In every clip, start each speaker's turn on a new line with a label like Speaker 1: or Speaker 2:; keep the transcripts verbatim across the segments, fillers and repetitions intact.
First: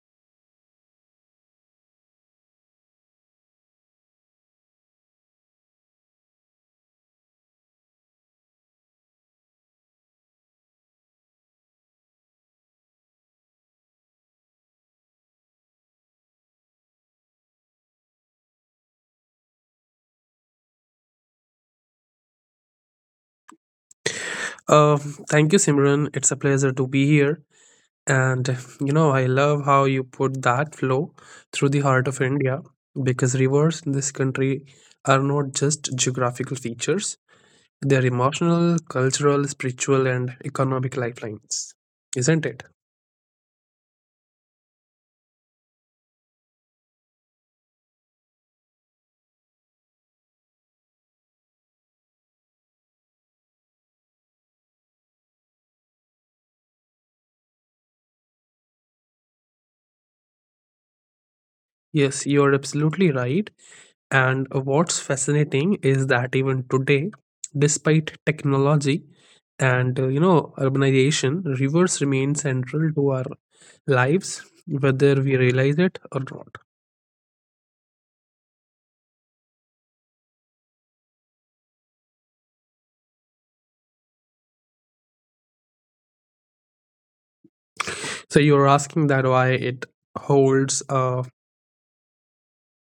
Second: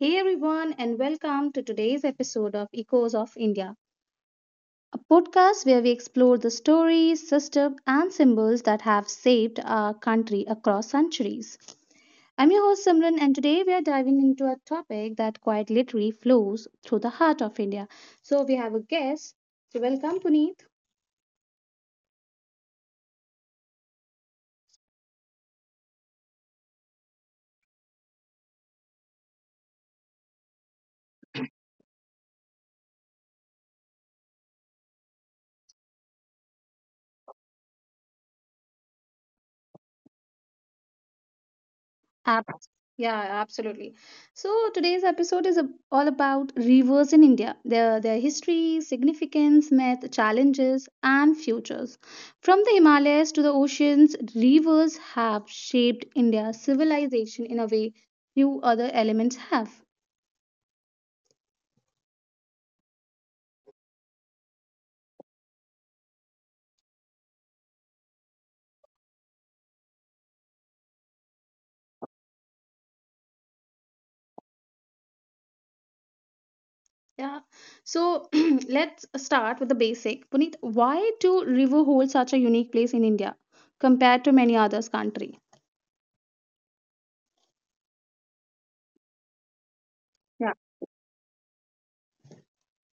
Speaker 1: Hey everyone, and welcome to today's episode of Echoes of India, a podcast where we explore the stories, systems, and symbols that have shaped our country across centuries. I'm your host Simran, and today we are diving into a topic that quite literally flows through the heart of India. So we have a guest. So welcome, Puneet.
Speaker 2: Uh, Thank you, Simran. It's a pleasure to be here. And you know, I love how you put that flow through the heart of India because rivers in this country are not just geographical features, they're emotional, cultural, spiritual, and economic lifelines, isn't
Speaker 1: Ab-
Speaker 2: it?
Speaker 1: yeah, absolutely. So today's episode is ab- all about rivers in India, their their history, significance, myth, challenges, and futures. From the Himalayas to the oceans, rivers have shaped India's civilization in a way few other elements have.
Speaker 2: Yes, you're absolutely right. And what's fascinating is that even today, despite technology and uh, you know urbanization, rivers remain central to our lives, whether we realize it or not.
Speaker 1: Yeah. So let's start with the basic. Puneet, why do river hold such a unique place in India compared to many others country?
Speaker 2: So you're asking that why it
Speaker 1: Yeah.
Speaker 2: holds. Uh,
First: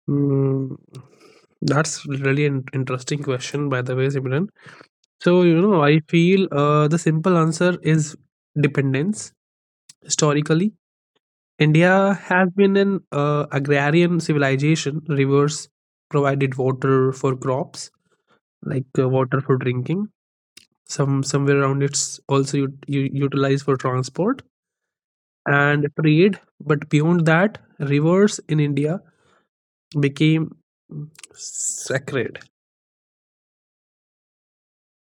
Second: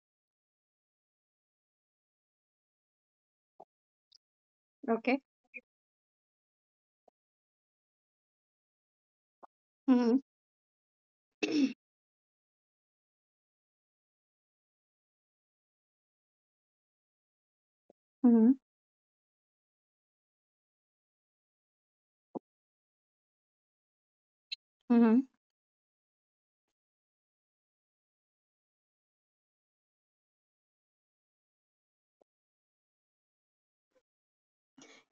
Speaker 2: mm, that's really an interesting question, by the way, Simran.
Speaker 1: Okay.
Speaker 2: So you know, I feel uh, the simple answer is dependence.
Speaker 1: Mm-hmm.
Speaker 2: Historically, India has been an uh, agrarian civilization. Rivers provided water for crops,
Speaker 1: Mm-hmm.
Speaker 2: like uh, water for drinking. Some somewhere around it's also you you utilized for transport and trade. But beyond that, rivers in India became mm, sacred.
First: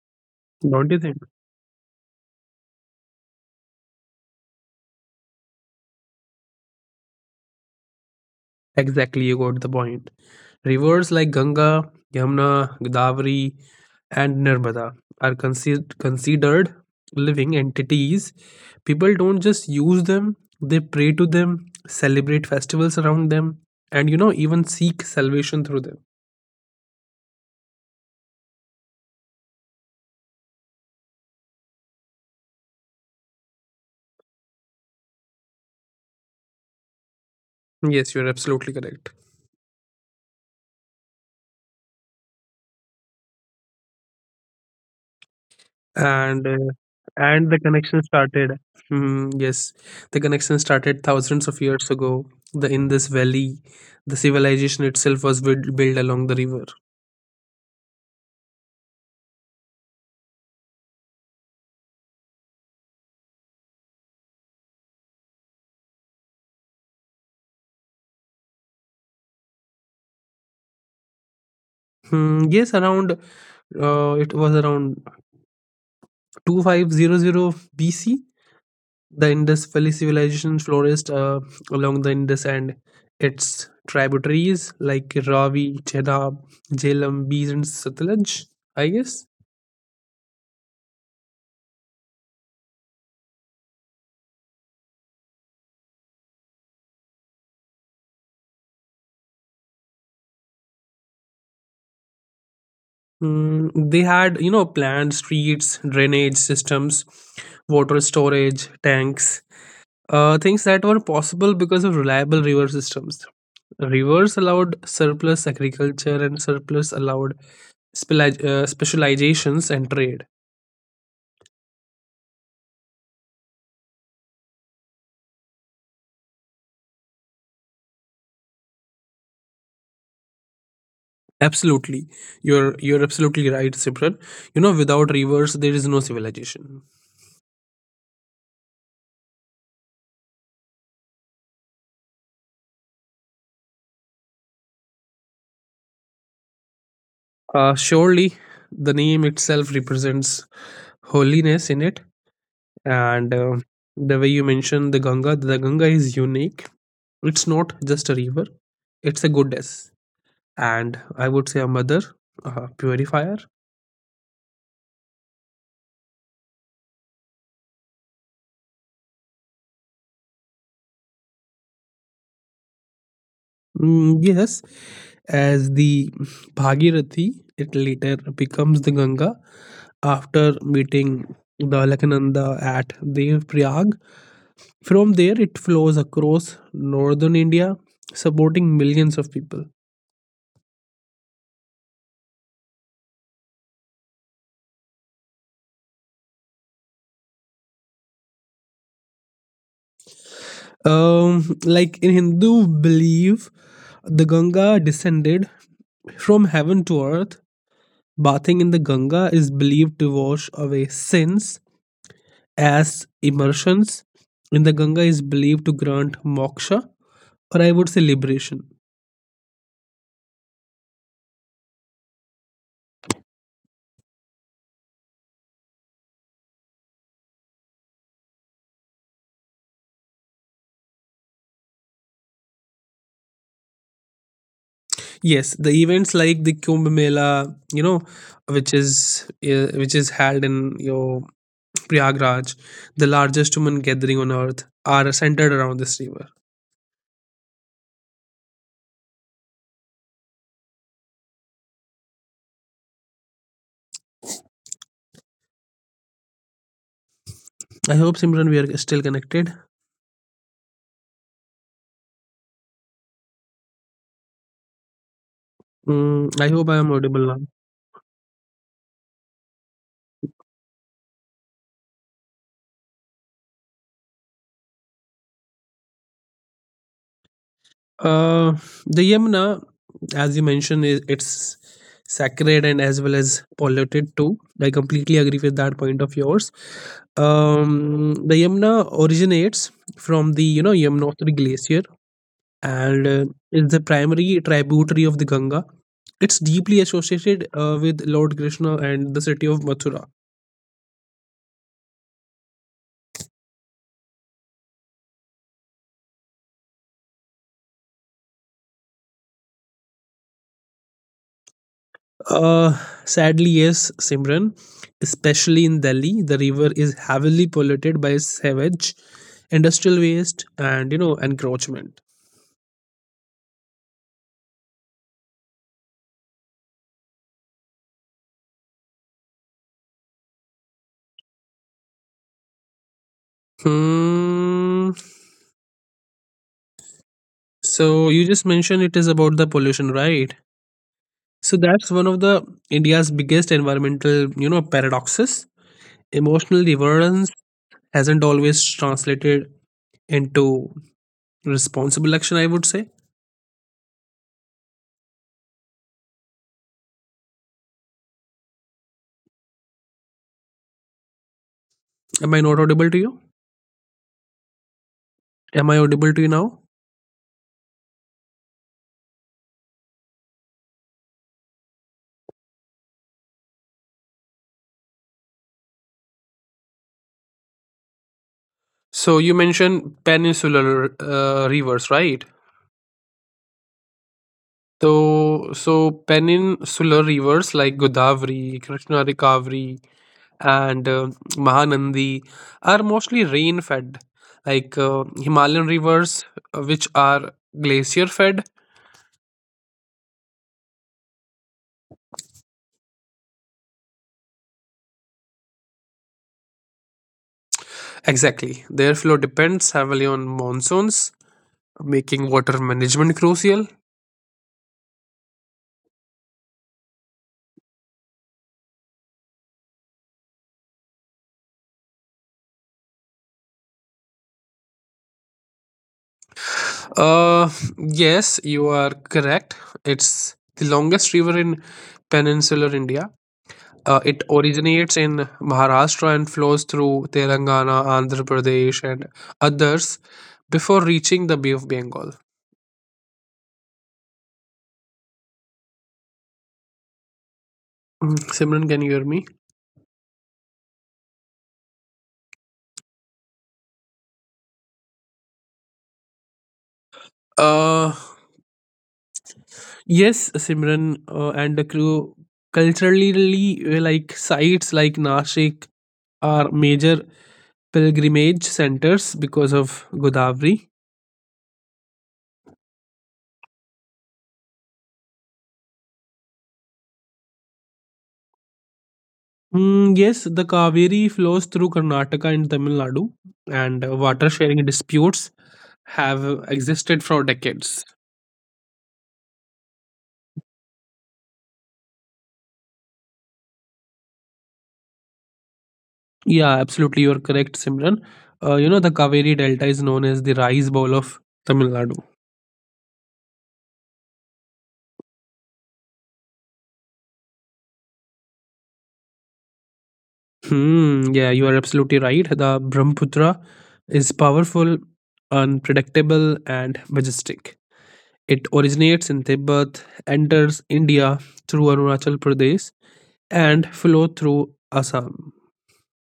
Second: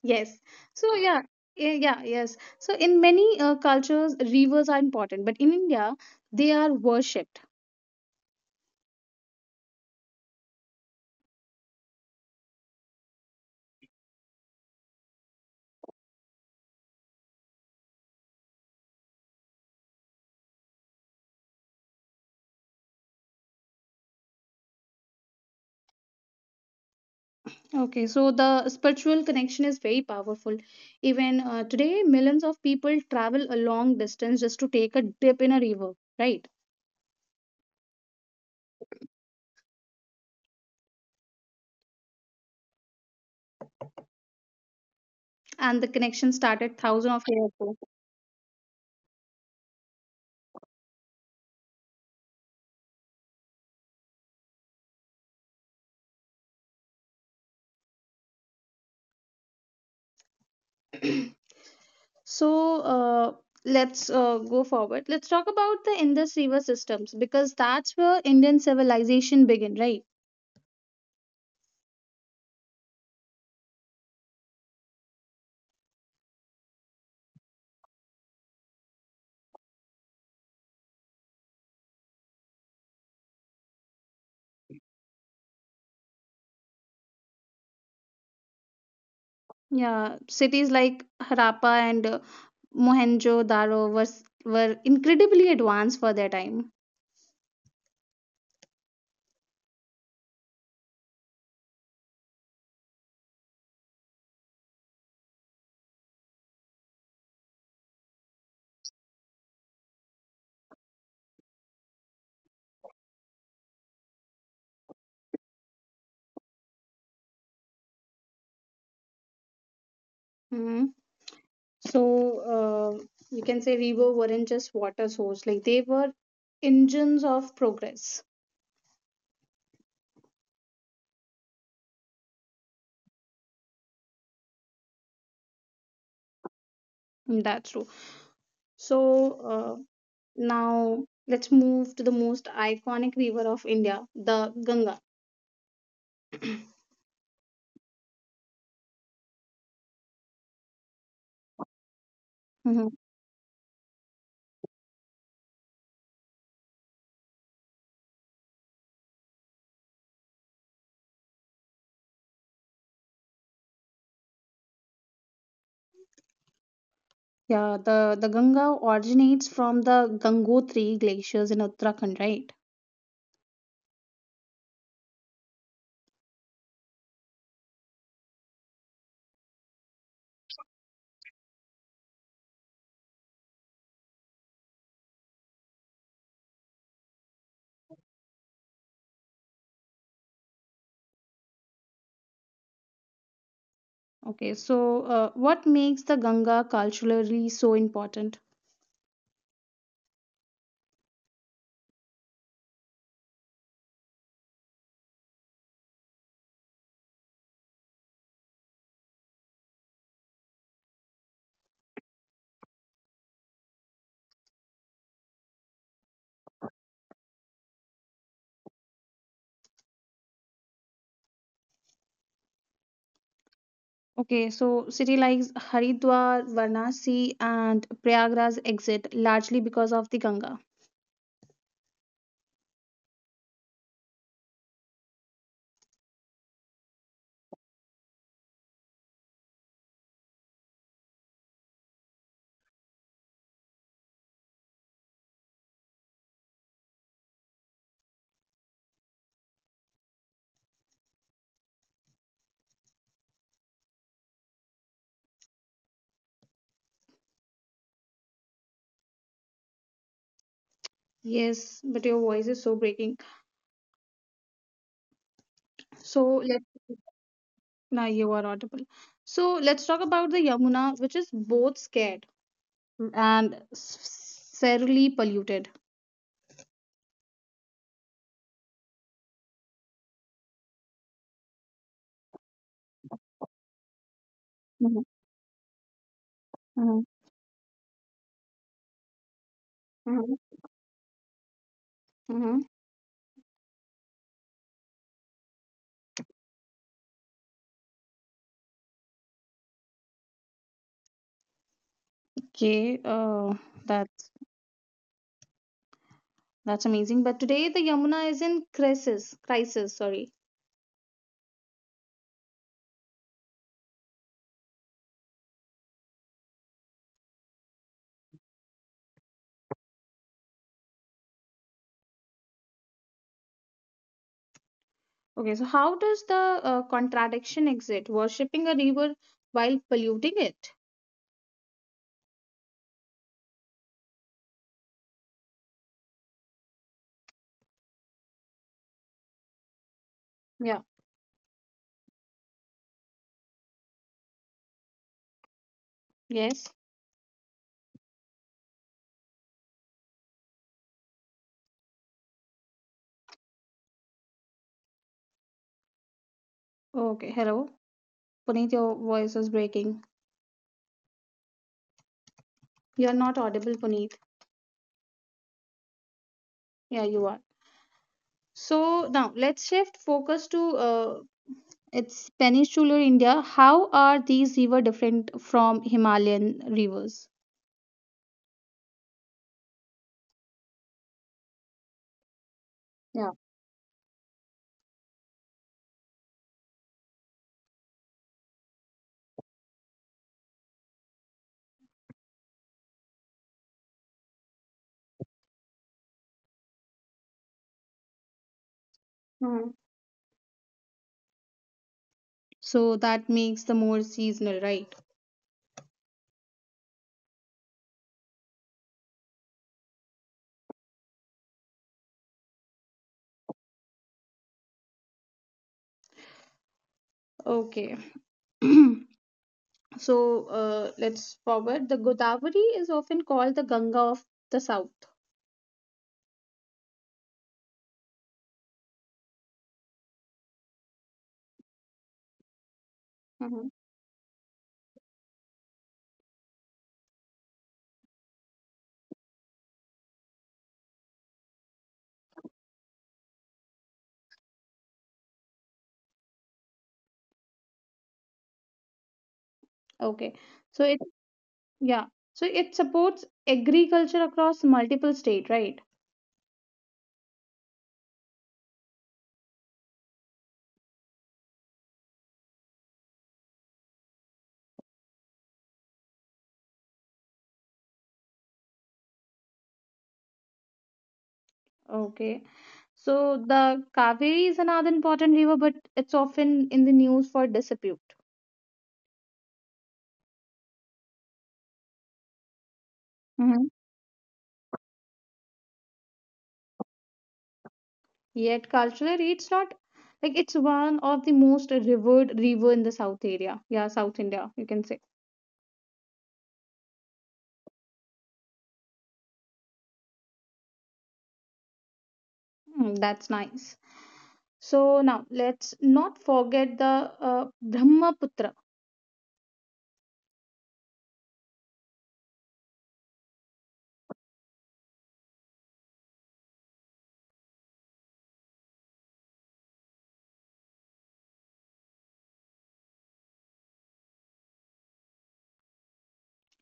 Speaker 1: Yes.
Speaker 2: Don't
Speaker 1: So
Speaker 2: you think?
Speaker 1: yeah, yeah, yeah, yes. So in many uh, cultures, rivers are important, but in India, they are worshipped.
Speaker 2: Exactly, you got the point. Rivers like Ganga, Yamuna, Godavari, and Narmada are considered considered living entities. People don't just use them; they pray to them, celebrate festivals around them, and you know even seek salvation through them.
Speaker 1: Okay, so the spiritual connection is very powerful. Even uh, today, millions of people travel a long distance just to take a dip in a river, right?
Speaker 2: Yes, you're absolutely correct.
Speaker 1: And the connection
Speaker 2: And uh,
Speaker 1: started thousands of
Speaker 2: and the
Speaker 1: years
Speaker 2: connection started. Hmm, yes, the connection started thousands of years ago. The in this valley, the civilization itself was built built along the river.
Speaker 1: ago. so uh, let's uh, go forward. Let's talk about the Indus River systems because that's where Indian civilization began, right?
Speaker 2: Hmm, yes, around uh, it was around twenty-five hundred B C. The Indus Valley civilization flourished uh, along the Indus and its tributaries like Ravi, Chenab, Jhelum, Bees, and Satluj. I guess
Speaker 1: Yeah, cities like Harappa and uh, Mohenjo-daro was were incredibly advanced for their time.
Speaker 2: Hmm, they had you know planned streets, drainage systems, water storage tanks, uh, things that were possible because of reliable river systems. Rivers allowed surplus agriculture, and surplus allowed speli- uh, specializations and trade.
Speaker 1: Hmm. So uh, you can say river weren't just water source; like they were engines of progress.
Speaker 2: Absolutely, you're you're absolutely right, Sibran. you know without rivers there is no civilization.
Speaker 1: Mm, that's true. So uh, now let's move to the most iconic river of India, the Ganga.
Speaker 2: Uh, surely the name itself represents holiness in it,
Speaker 1: Hmm.
Speaker 2: and uh, the way you mentioned the Ganga, the Ganga is unique. It's not just a river, it's a goddess, and I would say a mother, a purifier.
Speaker 1: Yeah, the the Ganga originates from the Gangotri glaciers in Uttarakhand, right?
Speaker 2: Mm, yes, as the Bhagirathi, it later becomes the Ganga after meeting the Alakananda at Dev Prayag. From there, it flows across northern India, supporting millions of people.
Speaker 1: Okay, so uh, what makes the Ganga culturally so important?
Speaker 2: Um, like in Hindu belief, the Ganga descended from heaven to earth. Bathing in the Ganga is believed to wash away sins as immersions in the Ganga is believed to grant moksha, or I would say liberation.
Speaker 1: Okay, so city like Haridwar, Varanasi, and Prayagraj exist largely because of the Ganga.
Speaker 2: Yes, the events like the Kumbh Mela, you know, which is uh, which is held in your Prayagraj, the largest human gathering on earth, are centered around this river. I hope Simran we are still connected.
Speaker 1: Yes, but your voice is so breaking. So let's.
Speaker 2: Mm, I hope I am audible now.
Speaker 1: Now you are audible. So let's talk about the Yamuna, which is both scared and s- severely polluted.
Speaker 2: Uh, the Yamuna, as you mentioned, i- it's sacred and as well as polluted too.
Speaker 1: Mhm,
Speaker 2: I completely agree with that point of
Speaker 1: mhm,
Speaker 2: yours. Um, the Yamuna originates
Speaker 1: mhm,
Speaker 2: from the you know Yamunotri glacier,
Speaker 1: mhm.
Speaker 2: and uh, is the primary tributary of the Ganga. It's deeply associated uh, with Lord Krishna and the city of Mathura.
Speaker 1: Okay, uh, that's that's amazing. But today the Yamuna is in crisis. Crisis, sorry.
Speaker 2: Uh, Sadly, yes, Simran. Especially in Delhi, the river is heavily polluted by sewage, industrial waste, and you know encroachment.
Speaker 1: Okay, so how does the uh, contradiction exist? Worshipping a river while polluting it?
Speaker 2: Hmm. So you just mentioned it is about the pollution,
Speaker 1: Yeah.
Speaker 2: right? So that's one of the India's biggest environmental, you know, paradoxes.
Speaker 1: Yes.
Speaker 2: Emotional divergence hasn't always translated into responsible action, I would say.
Speaker 1: Okay, hello. Puneet, your voice is breaking.
Speaker 2: Am I not
Speaker 1: You're not
Speaker 2: audible to you?
Speaker 1: audible, Puneet.
Speaker 2: Am I audible to you now?
Speaker 1: Yeah, you are. So now let's shift focus to uh, it's peninsular India. How are these river different from Himalayan rivers?
Speaker 2: So you mentioned peninsular uh, rivers, right?
Speaker 1: Yeah.
Speaker 2: So so peninsular rivers like Godavari, Krishna Rikavari, and uh, Mahanandi are mostly rain fed. Like uh, Himalayan rivers, uh, which are glacier fed.
Speaker 1: Mhm. So that makes the more seasonal, right?
Speaker 2: Exactly, their flow depends heavily on monsoons, making water management crucial.
Speaker 1: Okay. So uh, let's forward. The Godavari is often called the Ganga of the South.
Speaker 2: Uh, yes, you are correct. It's the longest river in peninsular India.
Speaker 1: Mhm.
Speaker 2: Uh, it originates in Maharashtra and flows through Telangana, Andhra Pradesh, and others before reaching the Bay of Bengal. Mm, Simran, can you hear me?
Speaker 1: Okay. So it, yeah. So it supports agriculture across multiple state, right?
Speaker 2: Uh, yes, Simran, uh, and the crew. Culturally, uh, like sites like Nashik are major pilgrimage centers because of Godavari.
Speaker 1: Okay. So the Kaveri is another important river, but it's often in the news for dispute.
Speaker 2: Mm, yes, the Kaveri flows through Karnataka and Tamil Nadu,
Speaker 1: Mhm.
Speaker 2: and uh, water sharing disputes have uh, existed for decades.
Speaker 1: Yet culturally, it's not like it's one of the most revered river in the South area. Yeah, South India, you can say.
Speaker 2: Yeah, absolutely, you are correct, Simran. Uh, you know, the Kaveri Delta is known as the rice bowl of Tamil Nadu.
Speaker 1: Hmm, that's nice. So now let's not forget the uh, Brahmaputra.
Speaker 2: Hmm, yeah, you are absolutely right. The Brahmaputra is powerful, unpredictable, and majestic. It originates in Tibet, enters India through Arunachal Pradesh, and flows through Assam.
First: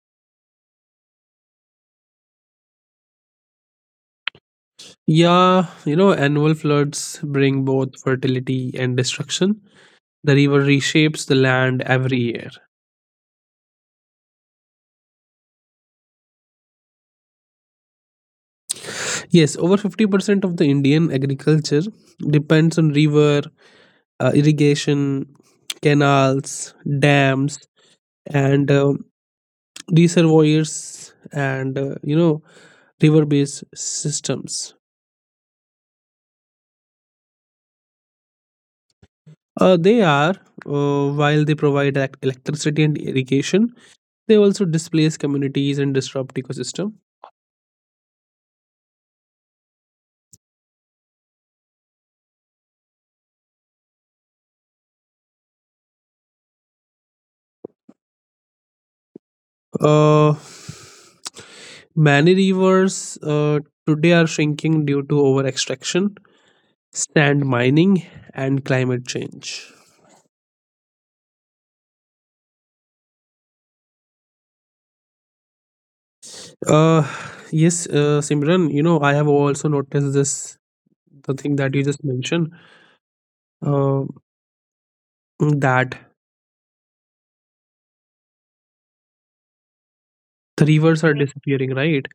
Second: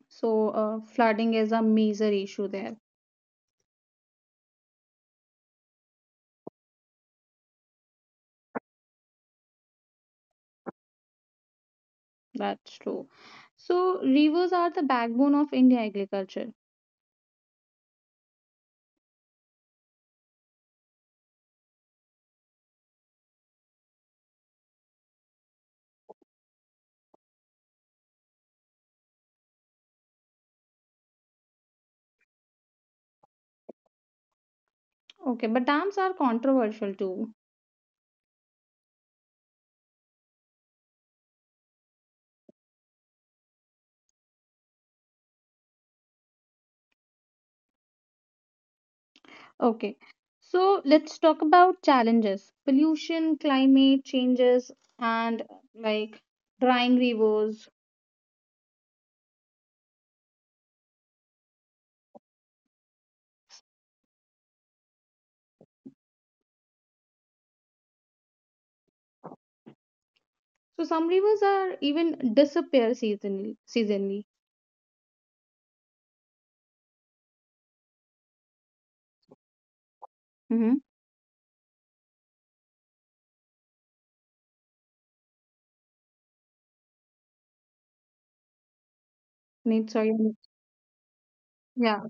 Speaker 1: So uh, flooding is a major issue there.
Speaker 2: Yeah, you know, annual floods bring both fertility and destruction. The river reshapes the land every year.
Speaker 1: That's true. So rivers are the backbone of India agriculture.
Speaker 2: Yes, over fifty percent of the Indian agriculture depends on river, uh, irrigation, canals, dams, and uh, reservoirs, and, uh, you know, river based systems.
Speaker 1: Okay, but dams are controversial too.
Speaker 2: Uh, they are, uh, while they provide elec- electricity and irrigation, they also displace communities and disrupt ecosystem.
Speaker 1: Okay. So let's talk about challenges. Pollution, climate changes, and like drying rivers.
Speaker 2: Uh, Many rivers uh, today are shrinking due to over extraction, sand mining, and climate change.
Speaker 1: So some rivers are even disappear seasonally seasonally.
Speaker 2: Uh, yes, uh, Simran, you know, I have also noticed this, the thing that you just mentioned, uh, that
Speaker 1: Mm-hmm. Sorry.
Speaker 2: the rivers are disappearing, right?
Speaker 1: Yeah.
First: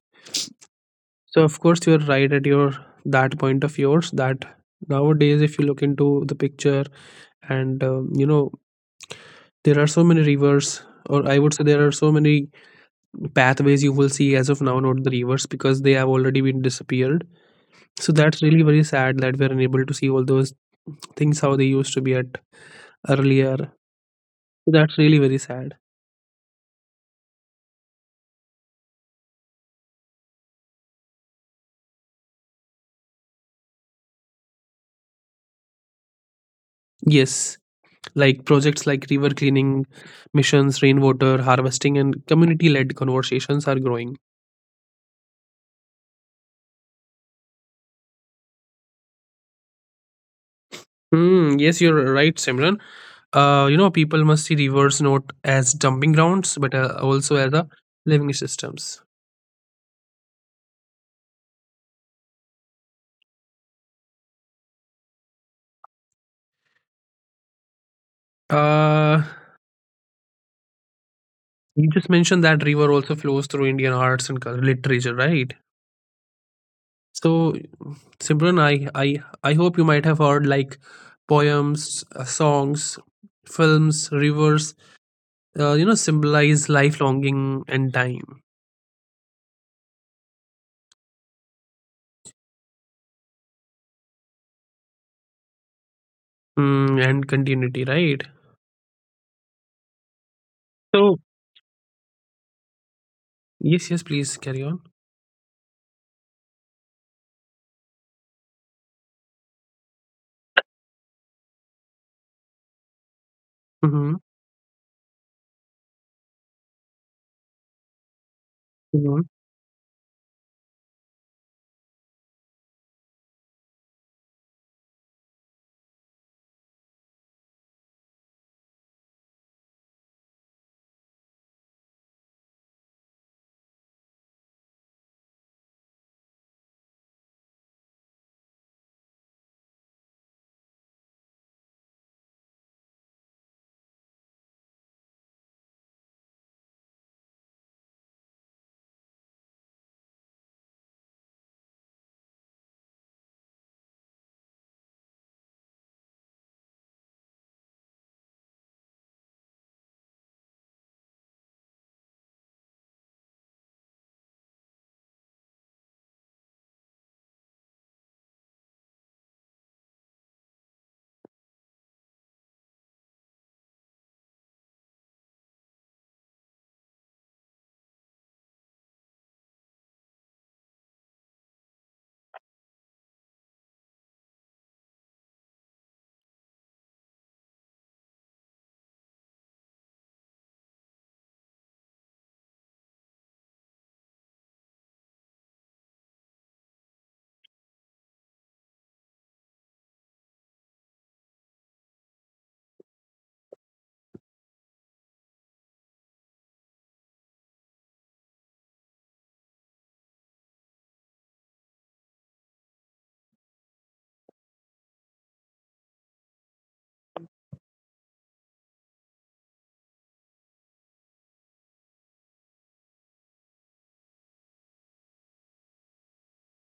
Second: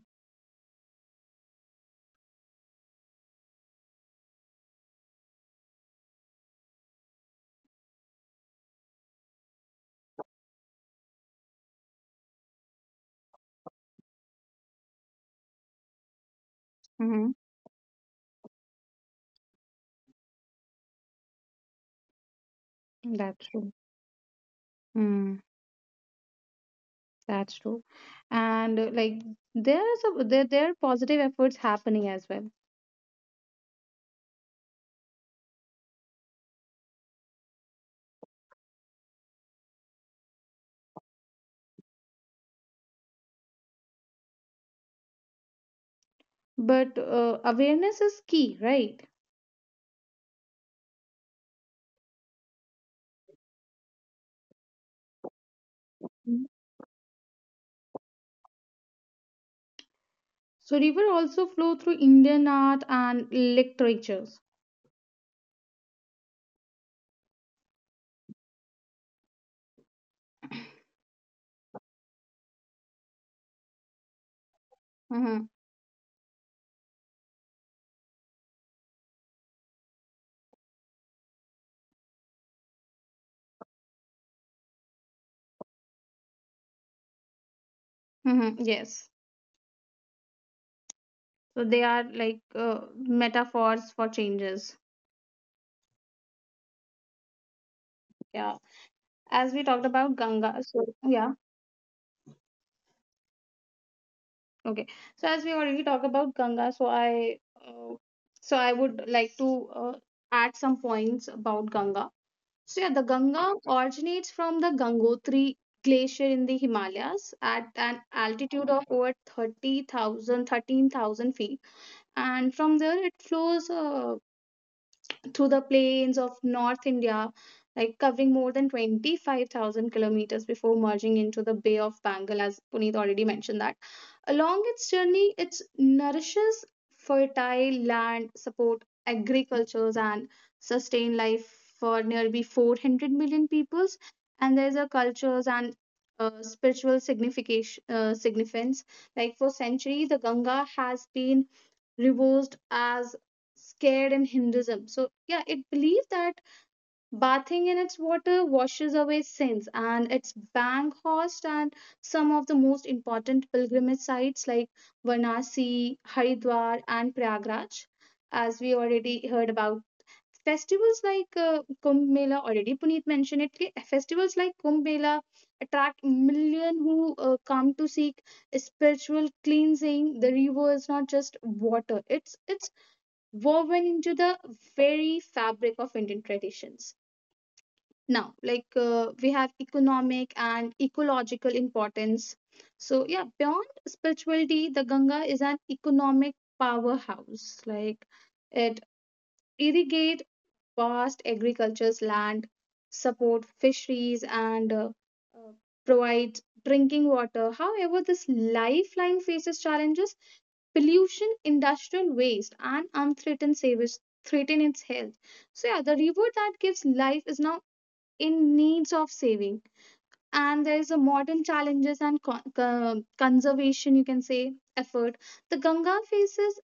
Speaker 2: So, of course, you're right at your that point of yours that nowadays, if you look into the picture, and um, you know, there are so many rivers, or I would say there are so many pathways you will see as of now, not the rivers, because they have already been disappeared,
Speaker 1: Mm-hmm.
Speaker 2: so that's really very sad that we're unable to see all those things how they used to be at
Speaker 1: That's
Speaker 2: earlier.
Speaker 1: true.
Speaker 2: So that's really very
Speaker 1: Mm,
Speaker 2: sad.
Speaker 1: that's true. And uh, like there is a there there are positive efforts happening as well.
Speaker 2: Yes, like projects like river cleaning missions, rainwater harvesting, and community-led conversations are growing.
Speaker 1: But uh, awareness is key, right?
Speaker 2: Hmm. Yes, you're right, Simran. Uh, you know people must see rivers not as dumping
Speaker 1: Mm.
Speaker 2: grounds, but uh, also as a living systems.
Speaker 1: So river also flow through Indian art and literatures.
Speaker 2: uh You just mentioned that river also flows through Indian arts and cul- literature,
Speaker 1: Mm-hmm.
Speaker 2: right? So, Simran, I, I, I hope you might have heard like poems, uh, songs, films, rivers, uh, you know, symbolize life longing and time,
Speaker 1: Mm-hmm. Yes. So they are like uh, metaphors for changes.
Speaker 2: mm, and continuity, right?
Speaker 1: Yeah. As we talked about Ganga. So
Speaker 2: So,
Speaker 1: yeah.
Speaker 2: yes, yes, please carry on.
Speaker 1: Okay, so as we already talked about Ganga, so I uh, so I would like to uh, add some points about Ganga. So yeah, the Ganga
Speaker 2: Hmm.
Speaker 1: originates from the Gangotri glacier in the Himalayas at an altitude of over
Speaker 2: Hmm.
Speaker 1: thirty thousand, thirteen thousand feet, and from there it flows uh, through the plains of North India, like covering more than twenty-five thousand kilometers before merging into the Bay of Bengal, as Puneet already mentioned that. Along its journey, it nourishes fertile land, support agricultures, and sustain life for nearly four hundred million peoples. And there's a cultures and uh, spiritual signification, uh, significance. Like for centuries, the Ganga has been reversed as scared in Hinduism. So, yeah, it believes that bathing in its water washes away sins, and it's bang host and some of the most important pilgrimage sites like Varanasi, Haridwar, and Prayagraj, as we already heard about. Festivals like uh, Kumbh Mela, already Puneet mentioned it, कि festivals like Kumbh Mela attract million who uh, come to seek spiritual cleansing. The river is not just water, it's, it's woven into the very fabric of Indian traditions. Now, like uh, we have economic and ecological importance. So, yeah, beyond spirituality, the Ganga is an economic powerhouse. Like it irrigates vast agriculture's land, support fisheries, and uh, uh, provide drinking water. However, this lifeline faces challenges, pollution, industrial waste, and unthreatened savage threaten its health. So yeah, the river that gives life is now in needs of saving. And there is a modern challenges and con- con- conservation, you can say, effort. The Ganga faces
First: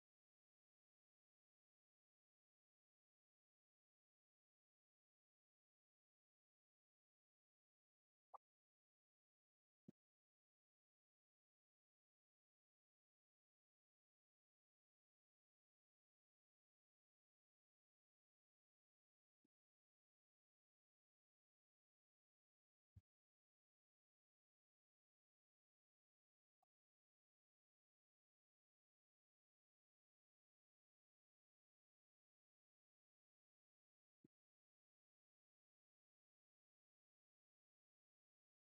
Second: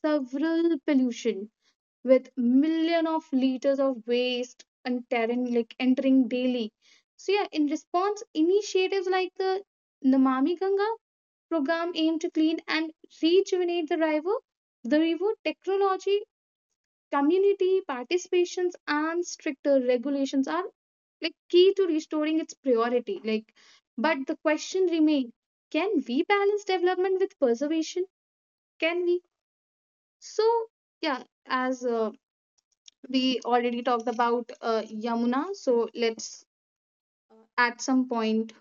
Speaker 1: several pollution with million of liters of waste entering like entering daily. So yeah, in response, initiatives like the Namami Ganga program aim to clean and rejuvenate the river, the river technology, community participations, and stricter regulations are like key to restoring its priority. Like, but the question remains: can we balance development with preservation? Can we? So yeah, as uh, we already talked about uh, Yamuna, so let's uh, at some point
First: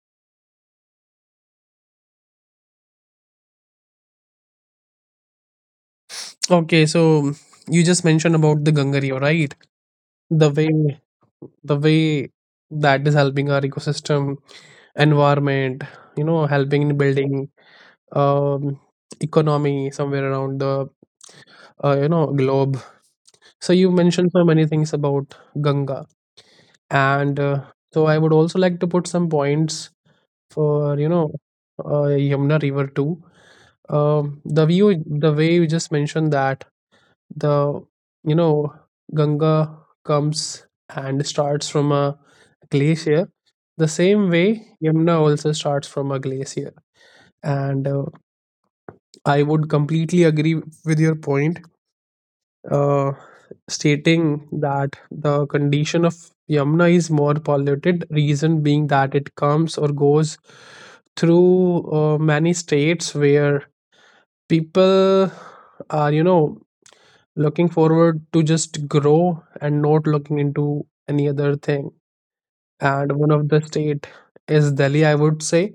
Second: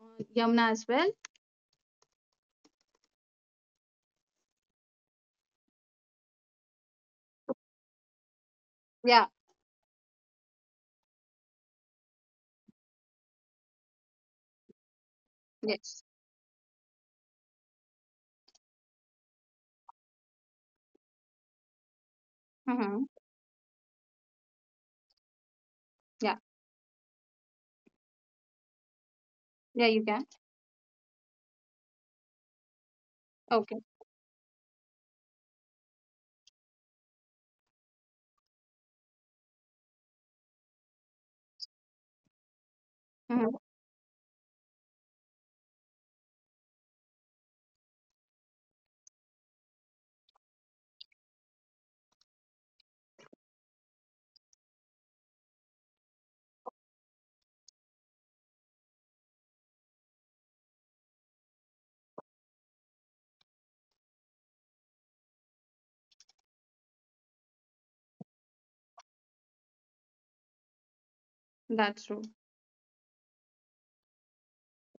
Speaker 1: on Yamuna as well.
Speaker 2: Okay, so you just mentioned about the Ganga River,
Speaker 1: Yeah.
Speaker 2: right? The way the way that is helping our ecosystem environment,
Speaker 1: Yes.
Speaker 2: you know, helping in building um, economy somewhere around the uh, you know globe.
Speaker 1: Mm-hmm.
Speaker 2: So you mentioned so many things about Ganga,
Speaker 1: Yeah.
Speaker 2: and uh, so I would also like to put some
Speaker 1: Yeah,
Speaker 2: points
Speaker 1: you can.
Speaker 2: for you know uh, Yamuna River too.
Speaker 1: Okay.
Speaker 2: Um, the view, the way you just mentioned that the you know Ganga comes and starts from a glacier.
Speaker 1: Hmm.
Speaker 2: The same way Yamuna also starts from a glacier, and uh, I would completely agree with your point, uh, stating that the condition of Yamuna is more polluted, reason being that it comes or goes through uh, many states where people are, you know, looking forward to just grow and not looking into any other thing.
Speaker 1: That's true.
Speaker 2: And one of the state is Delhi, I would say,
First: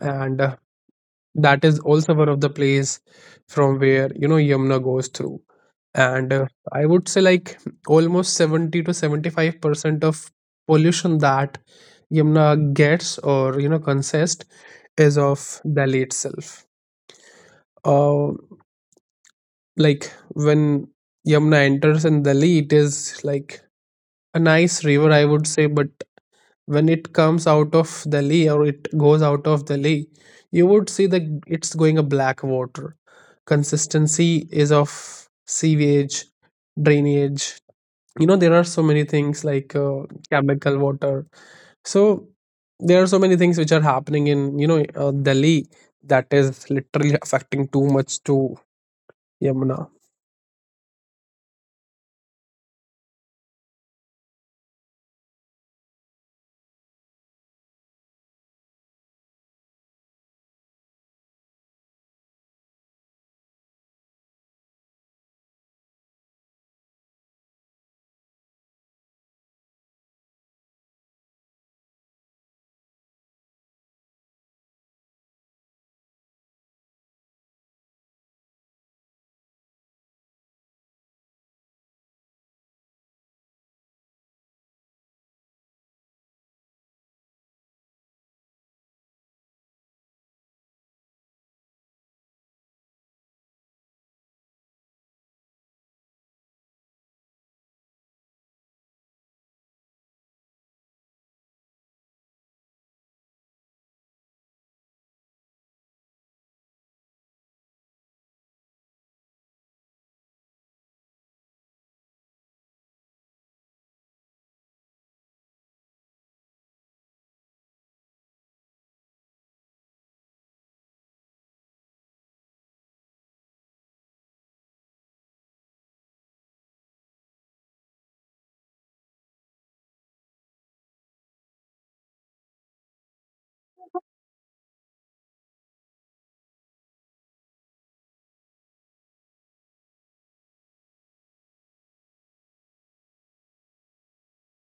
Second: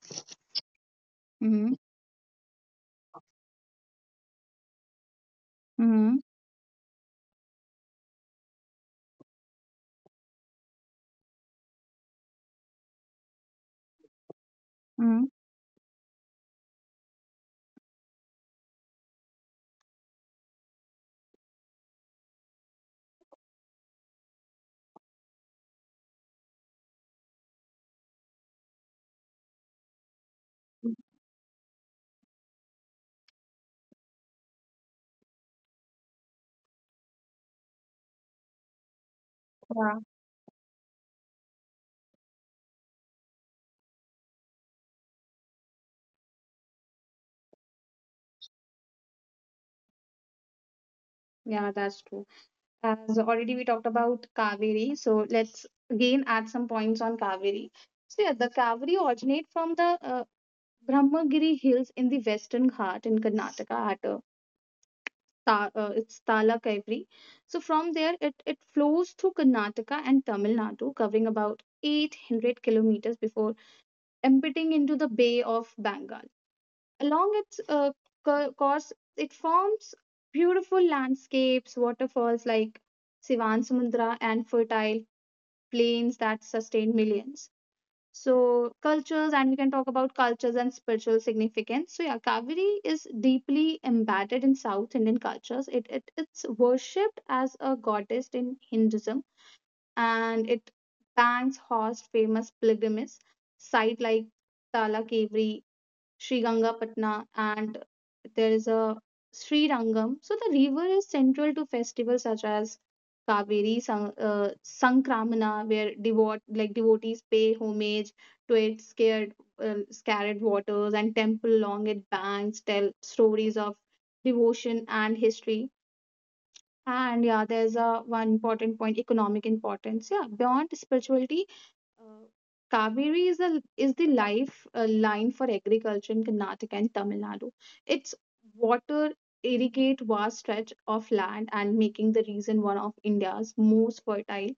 Speaker 2: and uh, that
Speaker 1: Mm-hmm.
Speaker 2: is also one of the place from where, you know, Yamuna goes through,
Speaker 1: Mm-hmm.
Speaker 2: and uh, I would say like almost seventy to seventy-five percent of pollution that yamuna gets or you know consists is
Speaker 1: Mm-hmm.
Speaker 2: of Delhi itself. uh, like when Yamuna enters in Delhi, it is like a nice river I would say, but when it comes out of Delhi, or it goes out of Delhi, you would see that it's going a black water, consistency is of sewage, drainage, you know there are so many things like
Speaker 1: Yeah.
Speaker 2: uh, chemical water. So there are so many things which are happening in you know uh, Delhi, that is literally affecting too much to Yamuna.
Speaker 1: Yeah, that's true. As already we talked about Kaveri, so let's again add some points on Kaveri. So yeah, the Kaveri originate from the uh, Brahmagiri hills in the Western Ghat in Karnataka at a Ta- uh, it's Tala Kaiveri. So from there, it, it flows through Karnataka and Tamil Nadu, covering about eight hundred kilometers before emptying into the Bay of Bengal. Along its uh, co- course, it forms beautiful landscapes, waterfalls like Sivan Samudra, and fertile plains that sustain millions. So, cultures, and we can talk about cultures and spiritual significance. So, yeah, Kaveri is deeply embedded in South Indian cultures. It, it It's worshipped as a goddess in Hinduism, and it banks host famous pilgrimage site like Tala Sri Gangapatna, and there is a Sri Rangam. So the river is central to festivals such as Kaveri San- uh, Sankramana, where devote like devotees pay homage to its scared, uh, scared waters, and temple along its banks tell stories of devotion and history. And yeah, there's a one important point, economic importance. Yeah, beyond spirituality, uh, Kaveri is a, is the life uh, line for agriculture in Karnataka and Tamil Nadu. Its water irrigate vast stretch of land and making the region one of India's most fertile.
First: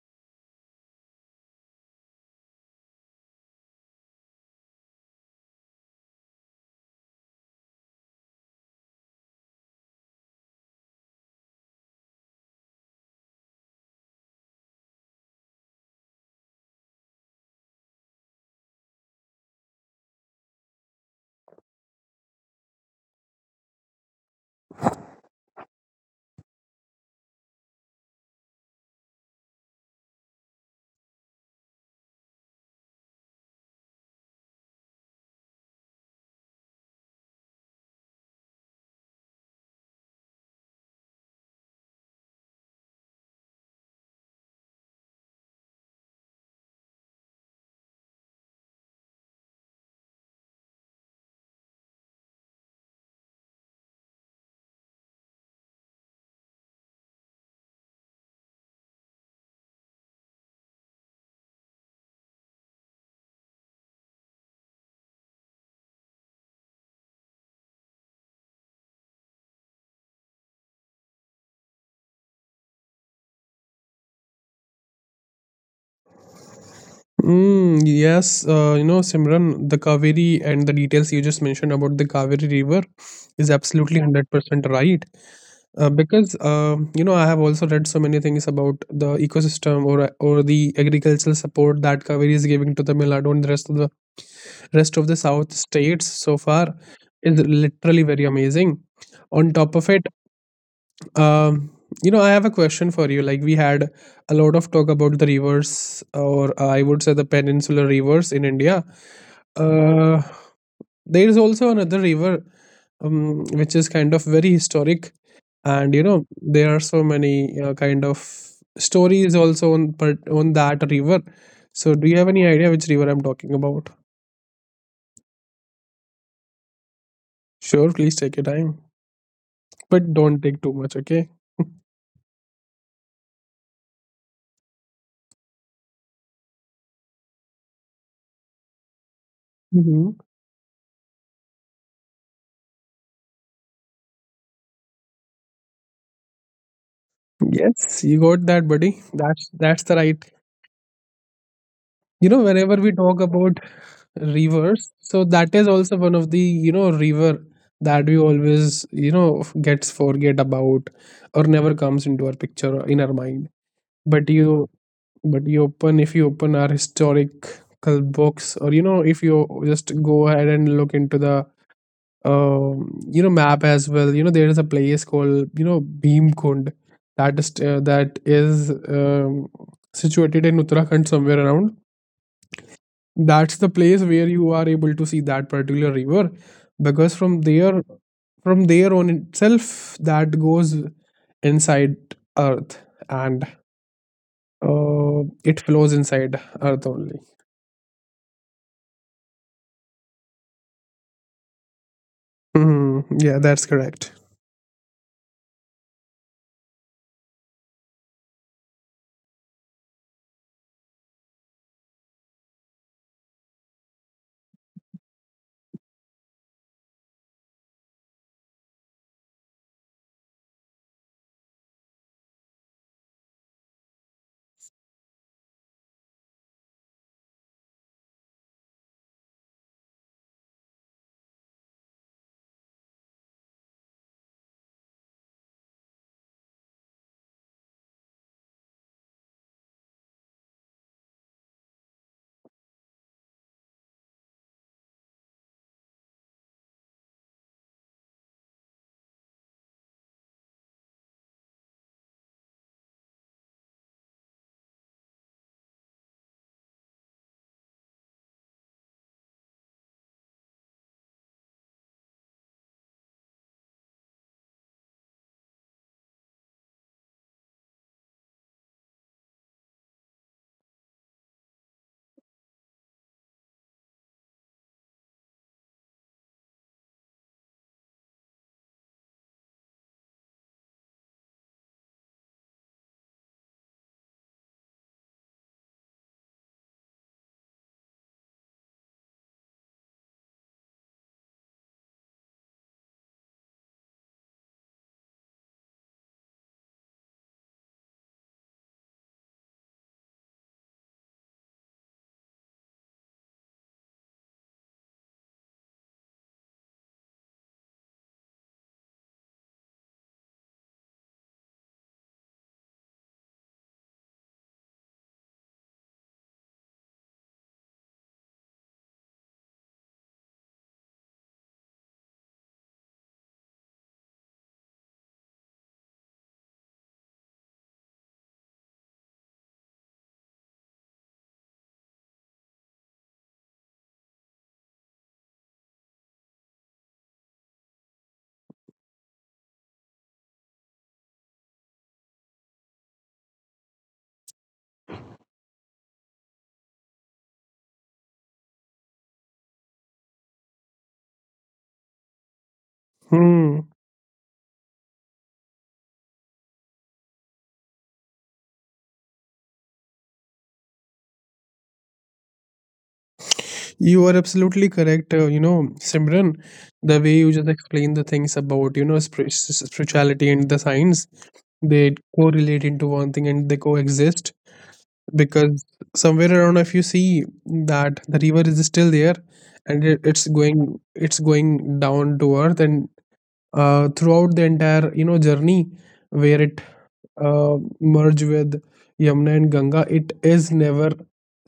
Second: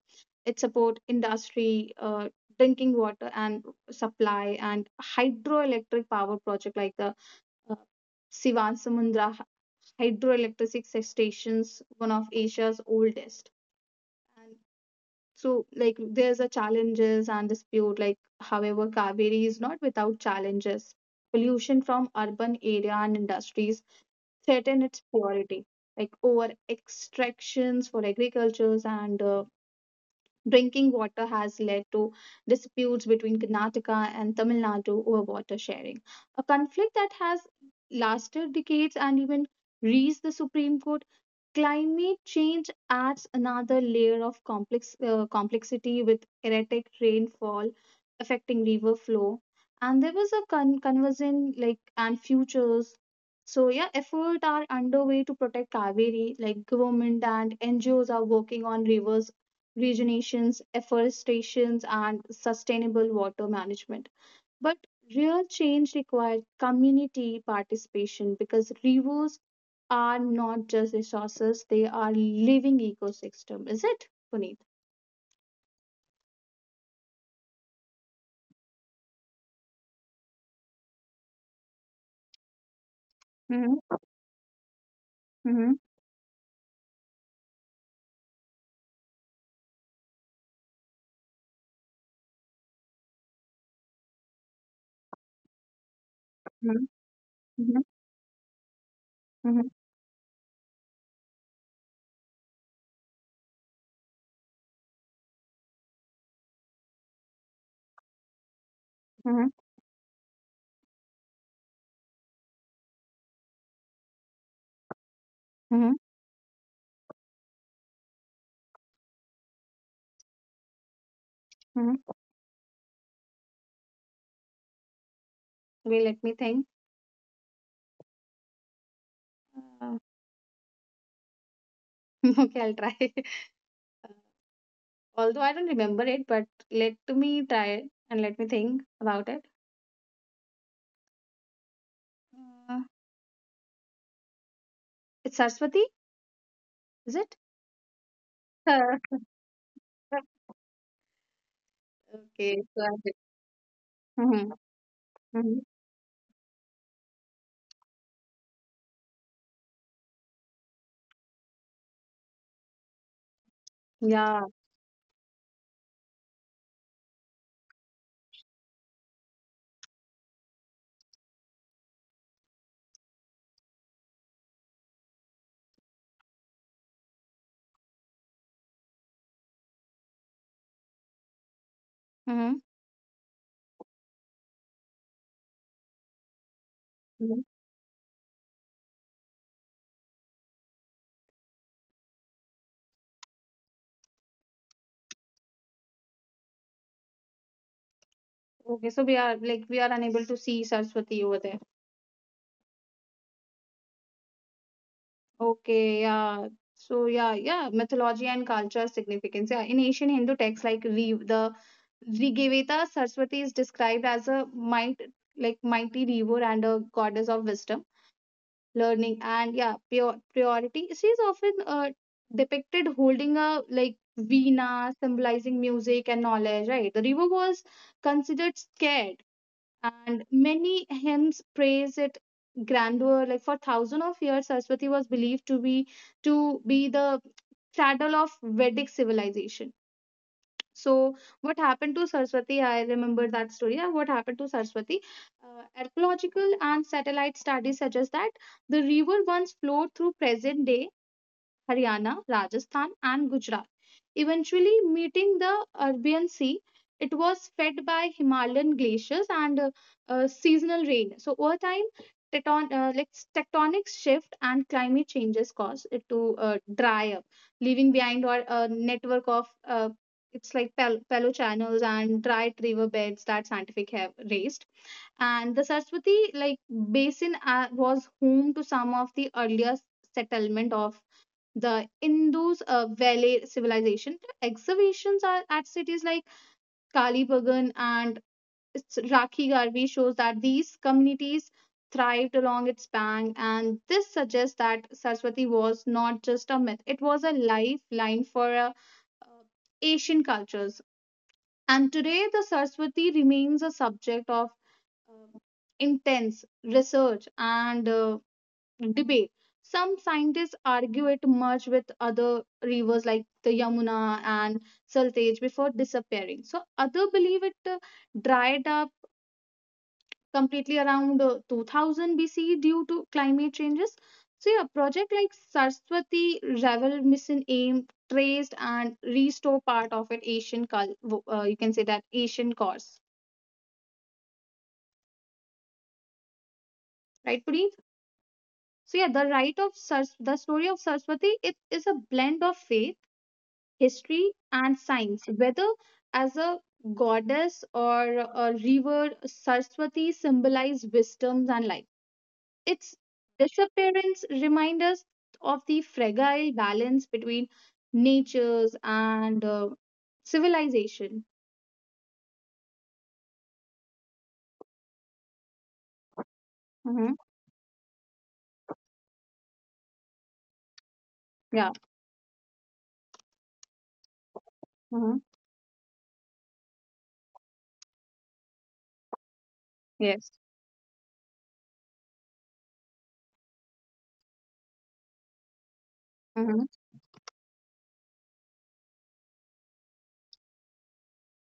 Speaker 1: It support industry, uh, drinking water and supply and hydroelectric power project like the uh, Sivan Samundra hydroelectric stations, one of Asia's oldest. So, like, there's a challenges and dispute. Like, however, Kaveri is not without challenges. Pollution from urban area and industries threaten its purity. Like, over extractions for agricultures and uh, drinking water has led to disputes between Karnataka and Tamil Nadu over water sharing. A conflict that has lasted decades and even reached the Supreme Court. Climate change adds another layer of complex, uh, complexity with erratic rainfall affecting river flow. And there was a con- conversion like and futures. So yeah, efforts are underway to protect Kaveri. Like government and N G Os are working on rivers regenerations, afforestations, and sustainable water management. But real change requires community participation because rivers are not just resources, they are living ecosystem. Is it, Puneet?
Speaker 2: Mm, yes, uh, you know, Simran, the Kaveri and the details you just mentioned about the Kaveri River is
Speaker 1: Mm-hmm.
Speaker 2: absolutely one hundred percent right.
Speaker 1: Mm-hmm.
Speaker 2: Uh, because um, you know, I have also read so many things about the ecosystem, or or the agricultural support that Kaveri is giving to the Nadu and the rest of the rest of the South states so far
Speaker 1: Mm-hmm.
Speaker 2: is
Speaker 1: Mm-hmm.
Speaker 2: literally very amazing. On
Speaker 1: Mm-hmm.
Speaker 2: top of it, um, you know, I have a question for you. Like, we had a lot of talk about the rivers, or uh, I would say the peninsular rivers in India. Uh, there is also another river, um, which is kind of very historic,
Speaker 1: Mm-hmm.
Speaker 2: and you know, there are so many uh, kind of stories also on part on that river. So, do
Speaker 1: Mm-hmm.
Speaker 2: you have any idea which river I'm talking about?
Speaker 1: Wait, let me think.
Speaker 2: Sure, please take your time,
Speaker 1: Uh,
Speaker 2: but don't take too much, okay?
Speaker 1: okay, I'll try. Uh, Although I don't remember it, but let me try it and let me think about it.
Speaker 2: Hmm.
Speaker 1: Uh, it's Saraswati, is it?
Speaker 2: Yes, you got that, buddy. That's that's the right. You know
Speaker 1: Okay,
Speaker 2: whenever
Speaker 1: so
Speaker 2: we
Speaker 1: I-
Speaker 2: talk about
Speaker 1: mhm,
Speaker 2: rivers, so that
Speaker 1: mhm,
Speaker 2: is also one of the you know river that we always you know gets forget about, or never comes into our picture or in our mind, but
Speaker 1: yeah.
Speaker 2: you but you open if you open our historical books, or you know if you just go ahead and look into the um, you know map, as well you know there is a place called you know Bhimkund, that is uh, that is um, situated in Uttarakhand somewhere around.
Speaker 1: Mhm.
Speaker 2: That's the place where you are able to see that particular river, because from there from there on itself that goes inside earth, and uh, it flows inside earth only.
Speaker 1: Okay, so we are like we are unable to see Saraswati over there.
Speaker 2: Hmm, yeah, that's correct.
Speaker 1: Okay, yeah. So yeah, yeah, mythology and cultural significance. Yeah, in ancient Hindu texts like we the Rigveda, Saraswati is described as a might like mighty river and a goddess of wisdom, learning, and yeah, pure purity. She is often uh, depicted holding a like veena, symbolizing music and knowledge. Right, the river was considered scared and many hymns praise it grandeur like for thousands of years Saraswati was believed to be to be the cradle of Vedic civilization. So what happened to Saraswati? I remember that story. Uh, what happened to Saraswati? Uh, archaeological and satellite studies suggest that the river once flowed through present day Haryana, Rajasthan, and Gujarat. Eventually meeting the Arabian Sea, it was fed by Himalayan glaciers and uh, uh, seasonal rain. So over time, tecton- uh, like tectonic shift and climate changes cause it to uh, dry up, leaving behind or a network of uh, it's like pal- paleo channels and dried riverbeds that scientific have raised and the saraswati like basin uh, was home to some of the earliest settlement of the Indus uh, Valley civilization. The excavations are at cities like Kalibagan and its Rakhi Garbi shows that these communities thrived along its bank, and this suggests that Saraswati was not just a myth; it was a lifeline for uh, uh, Asian cultures. And today, the Saraswati remains a subject of uh, intense research and uh, debate. Some scientists argue it merged with other rivers like the Yamuna and Saltaj before disappearing. So others believe it uh, dried up completely around uh, two thousand B C E due to climate changes. So yeah, project like Saraswati Ravel mission aim traced and restore part of it Asian cul- wo- uh, you can say that Asian course, right, Puneet? So yeah, the right of Sars- the story of Saraswati it is a blend of faith history and science, whether as a goddess or a river, Saraswati symbolize wisdom and life. Its
Speaker 2: Hmm.
Speaker 1: disappearance reminds us of the fragile balance between natures and uh, civilization.
Speaker 2: You are absolutely correct, uh, you know Simran. The way
Speaker 1: Hmm.
Speaker 2: you just explained the things about you know spir- s- spirituality and the science,
Speaker 1: Yeah.
Speaker 2: they correlate into one thing and they coexist,
Speaker 1: Hmm.
Speaker 2: because somewhere around if you see that the river is still there, and it, it's
Speaker 1: Yes.
Speaker 2: going it's going down to earth, and uh, throughout the entire you know journey where it
Speaker 1: Hmm.
Speaker 2: uh, merge with Yamuna and Ganga, it is never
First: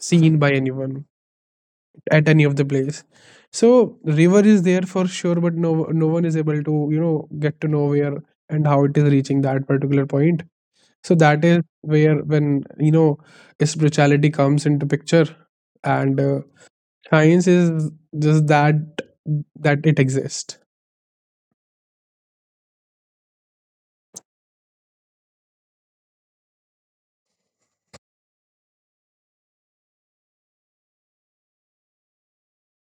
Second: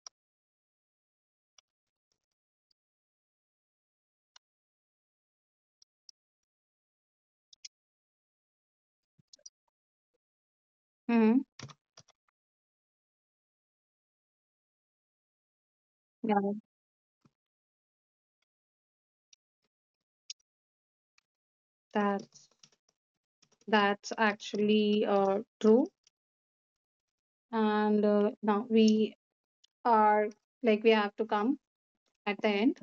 Speaker 2: seen by anyone at any of the place. So river is there for sure, but no no one is able to you know get to know where and how it is reaching that particular point. So
Speaker 1: Hmm.
Speaker 2: that is where, when you know spirituality comes into picture, and uh,
Speaker 1: Yeah.
Speaker 2: science is just that that it exists.
Speaker 1: That's that's actually uh, true. And uh, now we are like we have to come at the end.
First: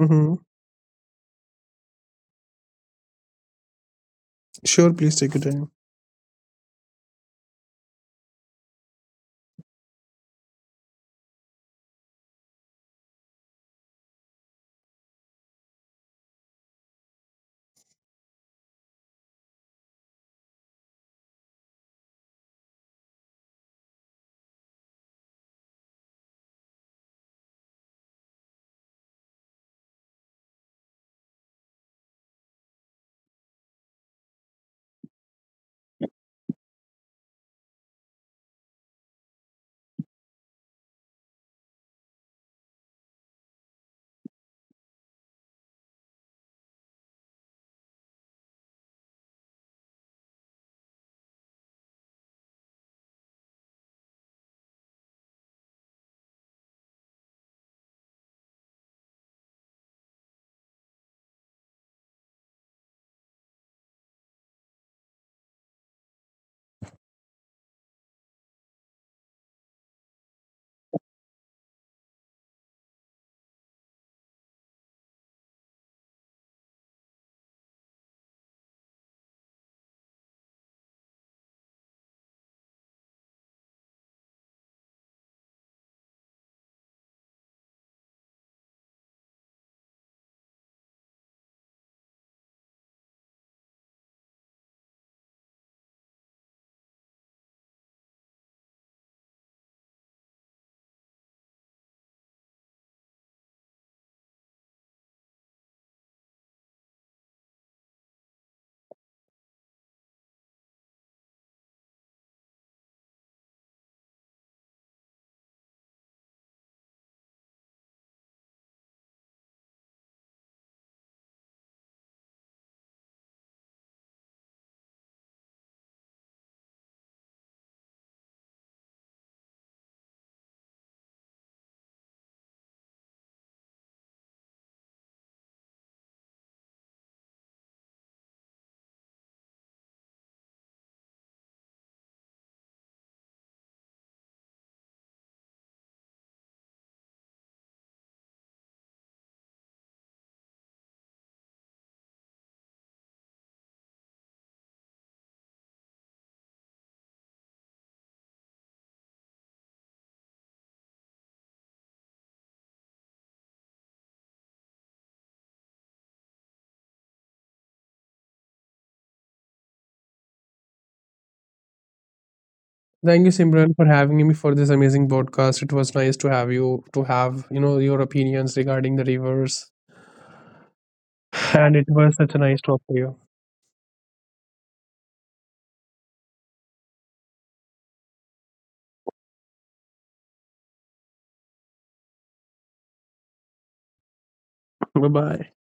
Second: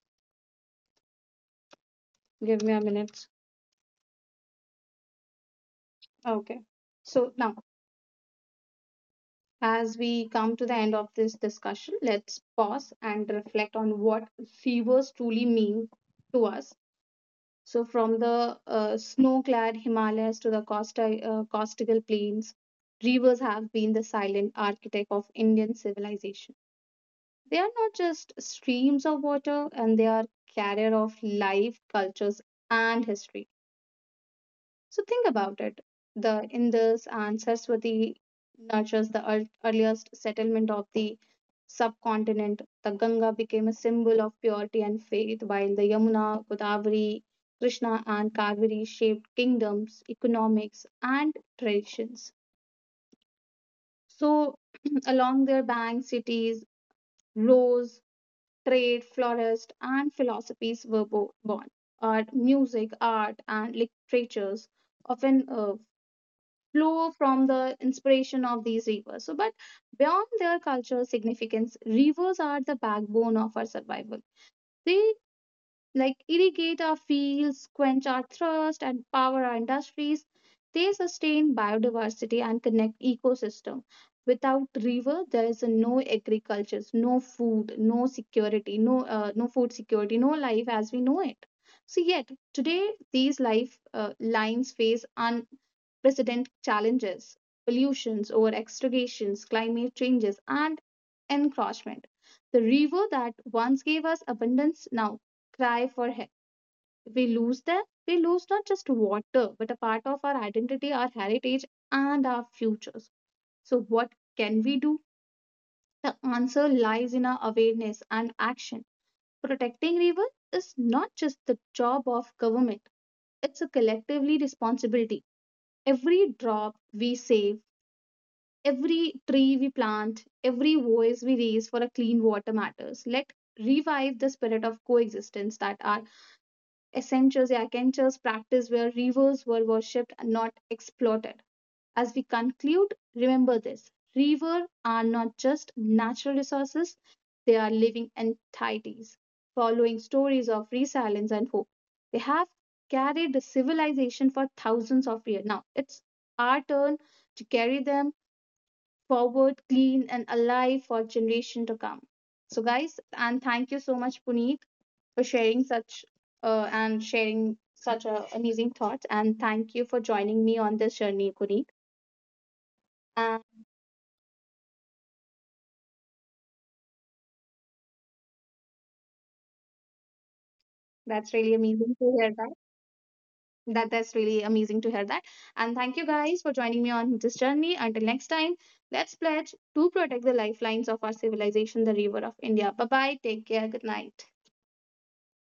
Speaker 2: Mm-hmm.
Speaker 1: Give me a minute.
Speaker 2: Sure, please take your time.
Speaker 1: Okay. So now, as we come to the end of this discussion, let's pause and reflect on what rivers truly mean to us. So, from the uh, snow-clad Himalayas to the Costa, uh, Costigal Plains, rivers have been the silent architect of Indian civilization. They are not just streams of water, and they are carrier of life, cultures, and history. So think about it. The Indus and Saraswati nurtures the ear- earliest settlement of the subcontinent. The Ganga became a symbol of purity and faith, while the Yamuna, Godavari, Krishna, and Kaveri shaped kingdoms, economics, and traditions. So, along their banks, cities rose, trade, flourished, and philosophies were bo- born. Art, music, art, and literatures often uh, flow from the inspiration of these rivers. So, but beyond their cultural significance, rivers are the backbone of our survival. They like irrigate our fields, quench our thirst, and power our industries. They sustain biodiversity and connect ecosystem. Without river, there is no agriculture, no food, no security, no uh, no food security, no life as we know it. So yet today, these life uh, lines face unprecedented challenges: pollutions, over extractions, climate changes, and encroachment. The river that once gave us abundance now cry for help. We lose that. We lose not just water, but a part of our identity, our heritage, and our futures. So, what can we do? The answer lies in our awareness and action. Protecting river is not just the job of government, it's a collectively responsibility. Every drop we save, every tree we plant, every voice we raise for a clean water matters. Let revive the spirit of coexistence that our Essentials, the Akhenchers practice where rivers were worshipped and not exploited. As we conclude, remember this rivers are not just natural resources, they are living entities, following stories of resilience and hope. They have carried the civilization for thousands of years. Now it's our turn to carry them forward, clean and alive for generation to come. So, guys, and thank you so much, Puneet, for sharing such uh, and sharing such a amazing thoughts. And thank you for joining me on this journey, Kuneet.
Speaker 2: Thank you,
Speaker 1: And
Speaker 2: Simran, for having me for this amazing podcast. It was nice to have you to have you know your opinions regarding the rivers,
Speaker 1: that's really
Speaker 2: and it
Speaker 1: amazing
Speaker 2: was
Speaker 1: to hear
Speaker 2: such a
Speaker 1: that.
Speaker 2: nice talk to you.
Speaker 1: That that's really amazing to hear that. And thank you guys for joining me on this journey. Until next time, let's pledge to protect the lifelines of our civilization, the river of India. Bye bye. Take care. Good night.
Speaker 2: Bye bye.